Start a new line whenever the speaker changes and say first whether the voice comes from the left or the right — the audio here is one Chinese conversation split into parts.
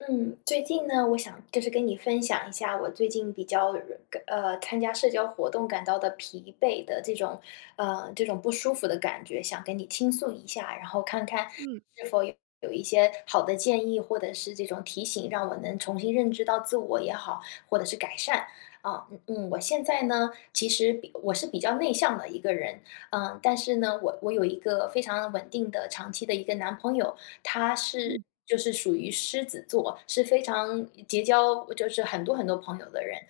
left: 嗯，最近呢，我想就是跟你分享一下我最近比较，呃，个呃，参加社交活动感到的疲惫的这种呃，这种不舒服的感觉想跟你倾诉一下。然后看看
right: 嗯。
left: 是否有一些好的建议或者是这种提醒让我能重新认识到自我也好，或者是改善。啊，嗯嗯，我现在呢，其实比我是比较内向的一个人，呃，但是呢，我我有一个非常稳定的长期的一个男朋友，他是
right: 嗯。
left: 就是属于狮子座，是非常结交就是很多很多朋友的人，呃，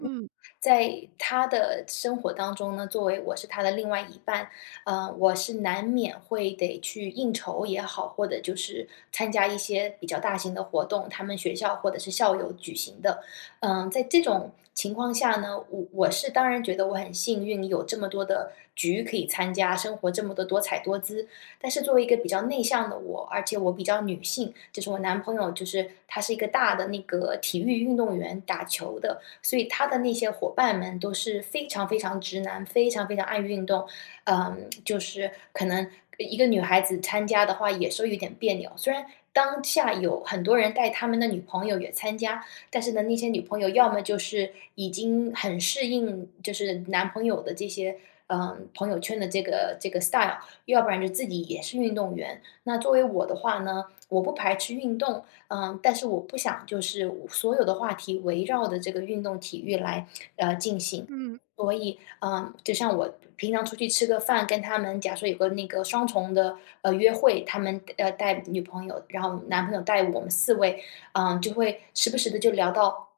right: 嗯。
left: 在他的生活当中呢，作为我是他的另外一半，呃，我是难免会得去应酬也好，或者就是参加一些比较大型的活动，他们学校或者是校友举行的。呃，在这种情况下呢，我我是当然觉得我很幸运，有这么多的局可以参加，生活这么的多彩多姿，但是作为一个比较内向的我，而且我比较女性，就是我男朋友，就是他是一个大的那个体育运动员，打球的，所以他的那些伙伴们都是非常非常直男，非常非常爱运动。呃 就是可能一个女孩子参加的话也是有点别扭。虽然当下有很多人带她们的女朋友也参加，但是呢，那些女朋友要么就是已经很适应，就是男朋友的这些，呃，朋友圈的这个这个 style，要不然就自己也是运动员。那作为我的话呢，我不排斥运动，呃，但是我不想就是我所有的话题围绕着这个运动体育来，呃，进行。
right: 嗯。
left: 所以，呃，就像我平常出去吃个饭，跟他们假说有个那个双重的，呃，约会，他们要带女朋友，然后男朋友带我们4位，呃，就会时不时地就聊到，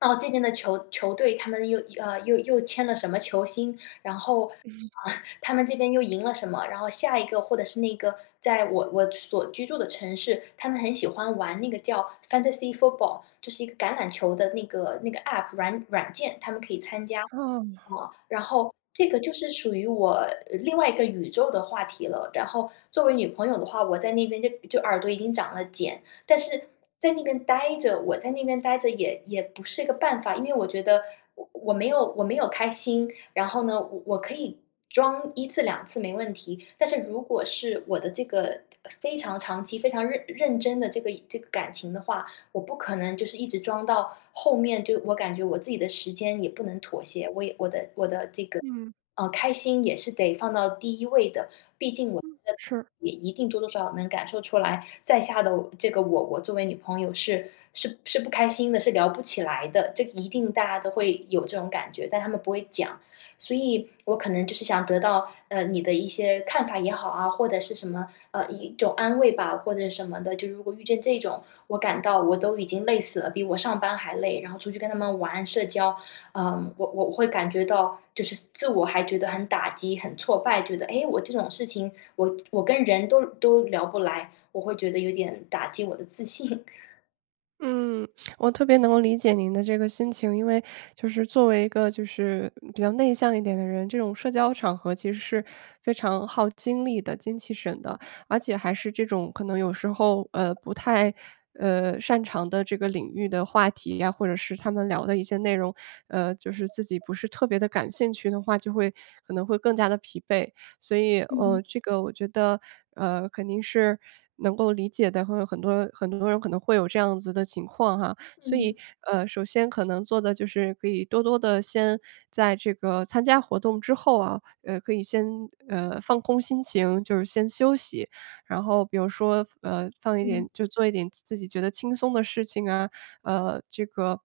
left: 哦，这边的球球队他们又呃，又又签了什么球星，然后，
right: 嗯。
left: 他们这边又赢了什么？然后下一个或者是那个在我我所居住的城市，他们很喜欢玩那个叫就是 fantacy football，就是一个橄榄球的那个那个 APP 软软件他们可以参加。
right: 哦。
left: 呃，然后，这个就是属于我另外一个宇宙的话题了。然后作为女朋友的话，我在那边就就耳朵已经长了茧，但是在那边呆着我在那边呆着也也不是个办法，因为我觉得我我没有我没有开心，然后呢，我我可以装1次2次没问题，但是如果是我的这个非常长期、非常认认真的这个这个感情的话，我不可能就是一直装到后面，就我感觉我自己的时间也不能妥协，我也我的我的这个，
right: 嗯。
left: 呃，开心也是得放到第1位的，毕竟我 [unintelligible] 的
right: 嗯，是。
left: 也一定多多少少能感受出来在下的我这个我我作为女朋友是是是不开心的，是聊不起来的。这个一定大家都会有这种感觉，但他们不会讲。所以我可能就是想得到，呃，你的一些看法也好啊，或者是什么，呃，一种安慰吧，或者什么的，就如果遇见这种，我感到我都已经累死了，比我上班还累，然后出去跟他们玩社交，呃，我我会感觉到就是自我还觉得很打击、很挫败。觉得：诶，我这种事情我，我跟人都都聊不来。我会觉得有点打击我的自信。
right: 嗯，我特别能够理解您的这个心情，因为就是作为一个就是比较内向一点的人，这种社交场合其实是非常耗精力的精气神的。而且还是这种可能有时候，呃，不太，呃，擅长的这个领域的话题呀，或者是他们聊的一些内容，呃，就是自己不是特别地感兴趣的话，就会可能会更加地疲惫。所以呃，
left: 嗯。
right: 这个我觉得，呃，肯定是能够理解的，会有很多很多人可能会有这样子的情况哈。所以
left: 嗯。
right: 呃，首先可能做的就是，可以多多地先在这个参加活动之后啊呃，可以先呃，放空心情，就是先休息。然后比如说，呃，放一点
left: 嗯。
right: 就做一点自己觉得轻松的事情啊，呃，这个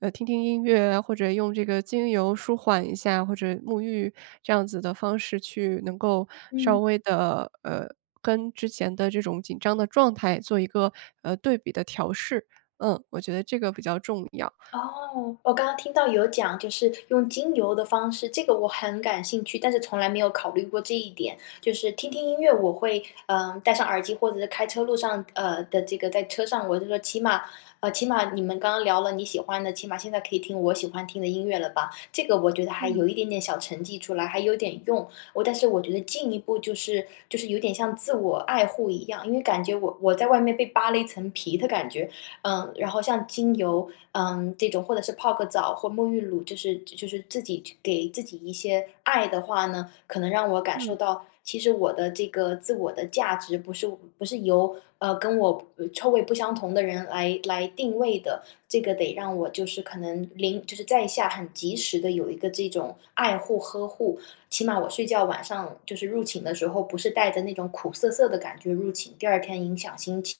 right: 呃，听听音乐啊，或者用这个精油舒缓一下，或者沐浴这样子的方式去能够稍
left: 嗯。
right: 微地呃，跟之前的这种紧张的状态做一个，呃，对比的调试。嗯，我觉得这个比较重要。
left: 哦，我刚刚听到有讲就是用精油的方式，这个我很感兴趣，但是从来没有考虑过这一点。就是听听音乐我会，呃，戴上耳机或者是开车路上呃，的这个在车上我就说起码呃，起码你们刚刚聊了你喜欢的，起码现在可以听我喜欢听的音乐了吧。这个我觉得还
right: 嗯。
left: 有一点点小成绩出来，还有点用，我但是我觉得进一步就是，就是有点像自我爱护一样，因为感觉我我在外面被扒了一层皮的感觉。呃，然后像精油，呃，这种或者是泡个澡或沐浴乳，就是就是自己给自己一些爱的话呢，可能让我感受
right: 嗯。
left: 到，其实我的这个自我的价值不是不是由，呃，跟我臭味不相同的人来来定位的。这个得让我就是可能临就是在下很及时地有一个这种爱护、呵护。起码我睡觉晚上就是入寝的时候，不是带着那种苦涩涩的感觉入寝，第2天影响心情。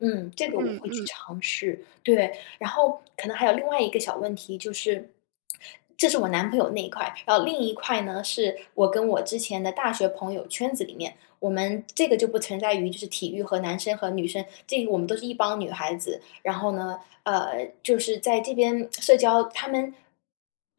left: 嗯，这个我
right: 嗯
left: 会去
right: 嗯。
left: 尝试。对，然后可能还有另外一个小问题，就是这是我男朋友那一块，然后另一块呢，是我跟我之前的大学朋友圈子里面，我们这个就不存在于就是体育和男生和女生，这个我们都是一帮女孩子。然后呢呃，就是在这边 社交，她们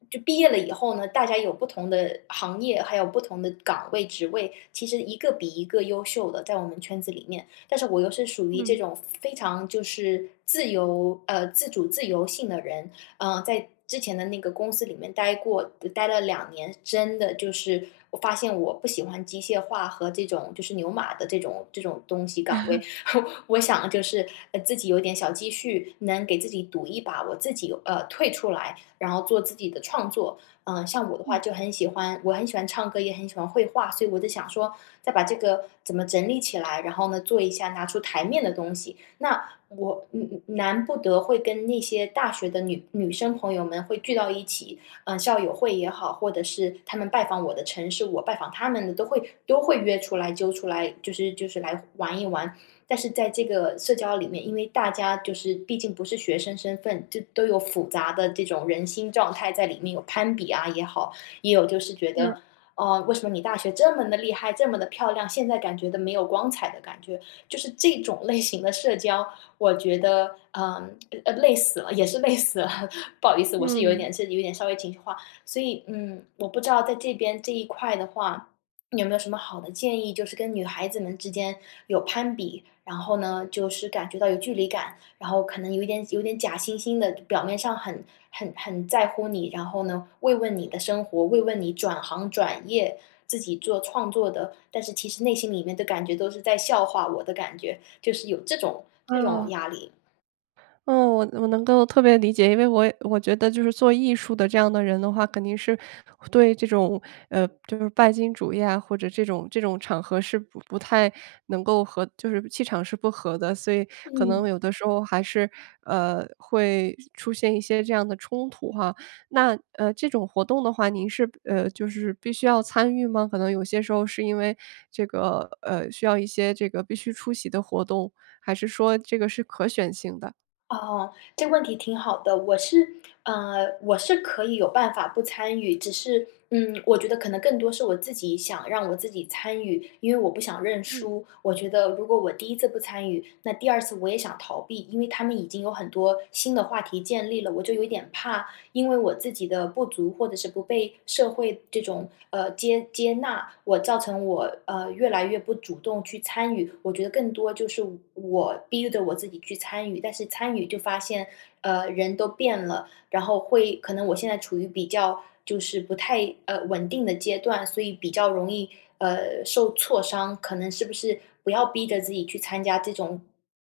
left: 就毕业了以后呢，大家有不同的行业，还有不同的岗位职位，其实一个比一个优秀的，在我们圈子里面。但是我又是属于这
right: 嗯。
left: 种非常就是自由呃，自主自由性的人呃，在之前的那个公司里面待过待了2年，真的就是我发现我不喜欢机械化和这种就是牛马的这种这种东西岗位。我想就是，呃，自己有点小积蓄，能给自己赌一把我自己呃，退出来，然后做自己的创作。呃，像我的话
right: 嗯。
left: 就很喜欢我很喜欢唱歌，也很喜欢绘画，所以我就想说，再把这个怎么整理起来，然后呢，做一下拿出台面的东西。那我嗯嗯，难不得会跟那些大学的女女生朋友们会聚到一起呃，校友会也好，或者是她们拜访我的城市，我拜访她们的都会都会约出来，揪出来，就是就是来玩一玩。但是在这个社交里面，因为大家就是毕竟不是学生身份，这都有复杂的这种人心状态在里面，有攀比啊也好，也有就是觉
right: 是。
left: 得呃，为什么你大学这么地厉害，这么地漂亮，现在感觉都没有光彩的感觉，就是这种类型的社交，我觉得，呃呃，累死了，也是累死了。不好意思，我是有一
right: 嗯。
left: 点是有点稍微情绪化。所以嗯，我不知道在这边这一块的话，有没有什么好的建议，就是跟女孩子们之间有攀比，然后呢，就是感觉到有距离感，然后可能有一点有点假惺惺的，表面上很很很在乎你，然后呢，慰问你的生活，慰问你转行、转业，自己做创作的但是其实内心里面的感觉都是在笑话我的感觉，就是有这种这种
right: 哦。
left: 压力。
right: 呃，我我能够特别理解，因为我我觉得就是做艺术的这样的人的话肯定是，对这种，呃，就是拜金主义啊，或者这种这种场合是不不太能够和就是气场是不和的，所以可
left: 嗯。
right: 能有的时候还是，呃，会出现一些这样的冲突哈。那呃，这种活动的话您是呃，就是必须要参与吗？可能有些时候是因为这个呃，需要一些这个必须出席的活动，还是说这个是可选性的？
left: 哦，这个问题挺好的。我是呃，我是可以有办法不参与。只是，嗯，我觉得可能更多是我自己，想让我自己参与，因为我不想认
right: 对。
left: 输。我觉得如果我第1次不参与，那第2次我也想逃避。因为他们已经有很多新的话题建立了，我就有点怕，因为我自己的不足，或者是不被社会这种呃，接接纳，我造成我，呃，越来越不主动去参与。我觉得更多就是我我逼着我自己去参与，但是参与就发现，呃，人都变了，然后会可能我现在处于比较就是不太，呃，稳定的阶段，所以比较容易，呃，受挫伤。可能是不是，不要逼着自己去参加这种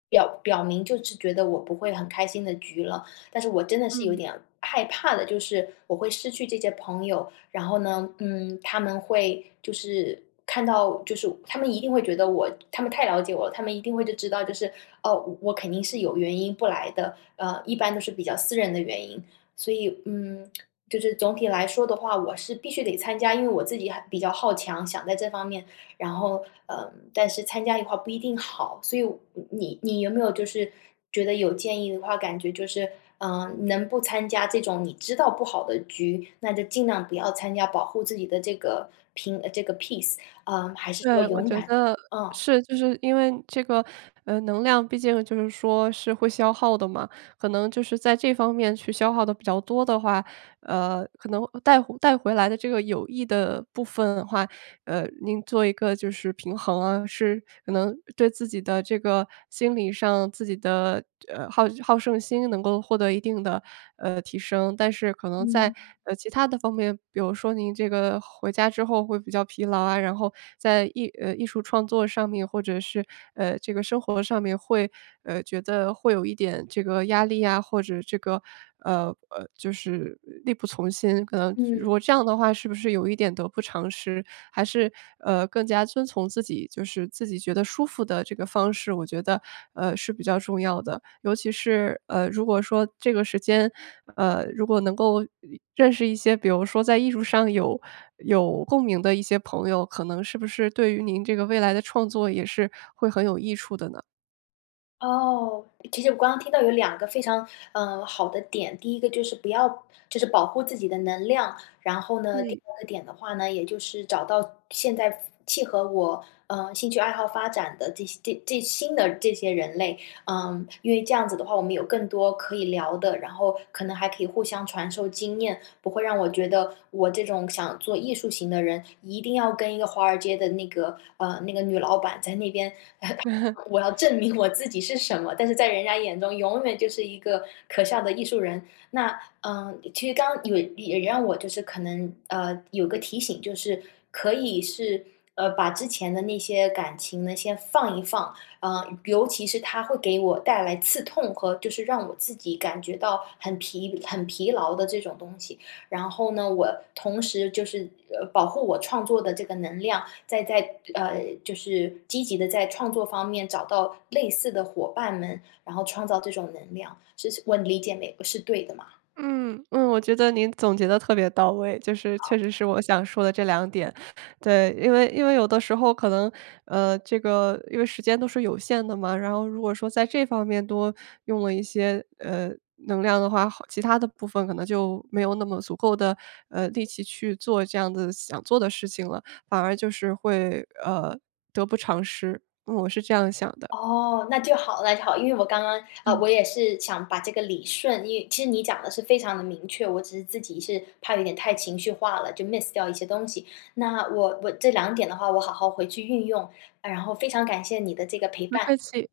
left: 表表明，就是觉得我不会很开心的局了。但是我真的是有
right: 嗯。
left: 点害怕的，就是，我会失去这些朋友。然后呢，嗯，他们会就是看到就是他们一定会觉得我他们太了解我，他们一定会就知道就是，哦，我我肯定是有原因不来的，呃，一般都是比较私人的原因。所以，嗯，就是总体来说的话，我是必须得参加，因为我自己还比较好强，想在这方面然后，呃，但是参加一块不一定好。所以，我你你你有没有就是觉得有建议的话，感觉就是呃，能不参加这种你知道不好的局，那就尽量不要参加，保护自己的这个平呃，这个 peace，呃，还是说
right: 对，我
left: 勇
right: 觉
left: 敢？
right: 得
left: 嗯。
right: 是，就是因为这个，呃，能量毕竟就是说，是会消耗的嘛。可能就是在这方面去消耗得比较多的话，呃，可能，呃，带带回来的这个有益的部分的话，呃，您做一个就是平衡啊。是可能对自己的这个心理上，自己的，呃，好好胜心能够获得一定的，呃，提升。但是可能在，
left: 嗯。
right: 呃，其他的方面，比如说，您这个回家之后会比较疲劳啊，然后在艺呃，艺术创作上面，或者是，呃，这个生活上面，会呃，觉得会有一点这个压力呀，或者这个呃，呃，就是力不从心。可能如
left: 嗯。
right: 果这样的话，是不是有一点得不偿失？还是，呃，更加遵从自己，就是自己觉得舒服的这个方式，我觉得，呃，是比较重要的。尤其是，呃，如果说这个时间，呃，如果能够一认识一些，比如说在艺术上有有共鸣的一些朋友，可能是不是对于您这个未来的创作，也是会很有益处的呢？
left: 哦，其实我刚刚听到有2个非常，呃，好的点，第1个就是不要就是保护自己的能量，然后呢，第
right: 嗯。
left: 2个点的话呢，也就是找到现在符契合我，呃，兴趣爱好发展的这些这这新的这些人类，呃，因为这样子的话，我们有更多可以聊的，然后可能还可以互相传授经验，不会让我觉得我这种想做艺术型的人，一定要跟一个华尔街的那个，呃，那个女老板在那边，我要 证明我自己是什么，但是在人家眼中永远就是一个可笑的艺术人。那，呃，其实刚也也让我就是可能呃，有个提醒就是可以是，呃，把之前的那些感情呢先放一放，呃，尤其是它会给我带来刺痛和就是让我自己感觉到很疲很疲劳的这种东西，然后呢，我同时就是，呃，保护我创作的这个能量，再在呃，就是积极地在创作方面找到类似的伙伴们，然后创造这种能量，是是我理解没？我是对的嘛？
right: 嗯嗯。我觉得您总结的特别到位就是
left: 好。
right: 确实是我想说的这两点，对。因为因为有的时候可能，呃这个因为时间都是有限的嘛，然后如果说在这方面多用了一些，呃，能量的话，其它的部分可能就没有那么足够的，呃，力气去做这样子的想做的事情了，反而就是会，呃，得不偿失。呃，我是这样想的。
left: 哦，那就好那就好，因为我刚刚，呃，
right: 嗯。
left: 我也是想把这个理顺，因为其实你讲的是非常地明确，我只是自己是怕有点太情绪化了，就 miss 掉一些东西。那我我这两点的话我好好回去运用，然后非常感谢你的这个陪
right: 不
left: 伴。
right: 客气。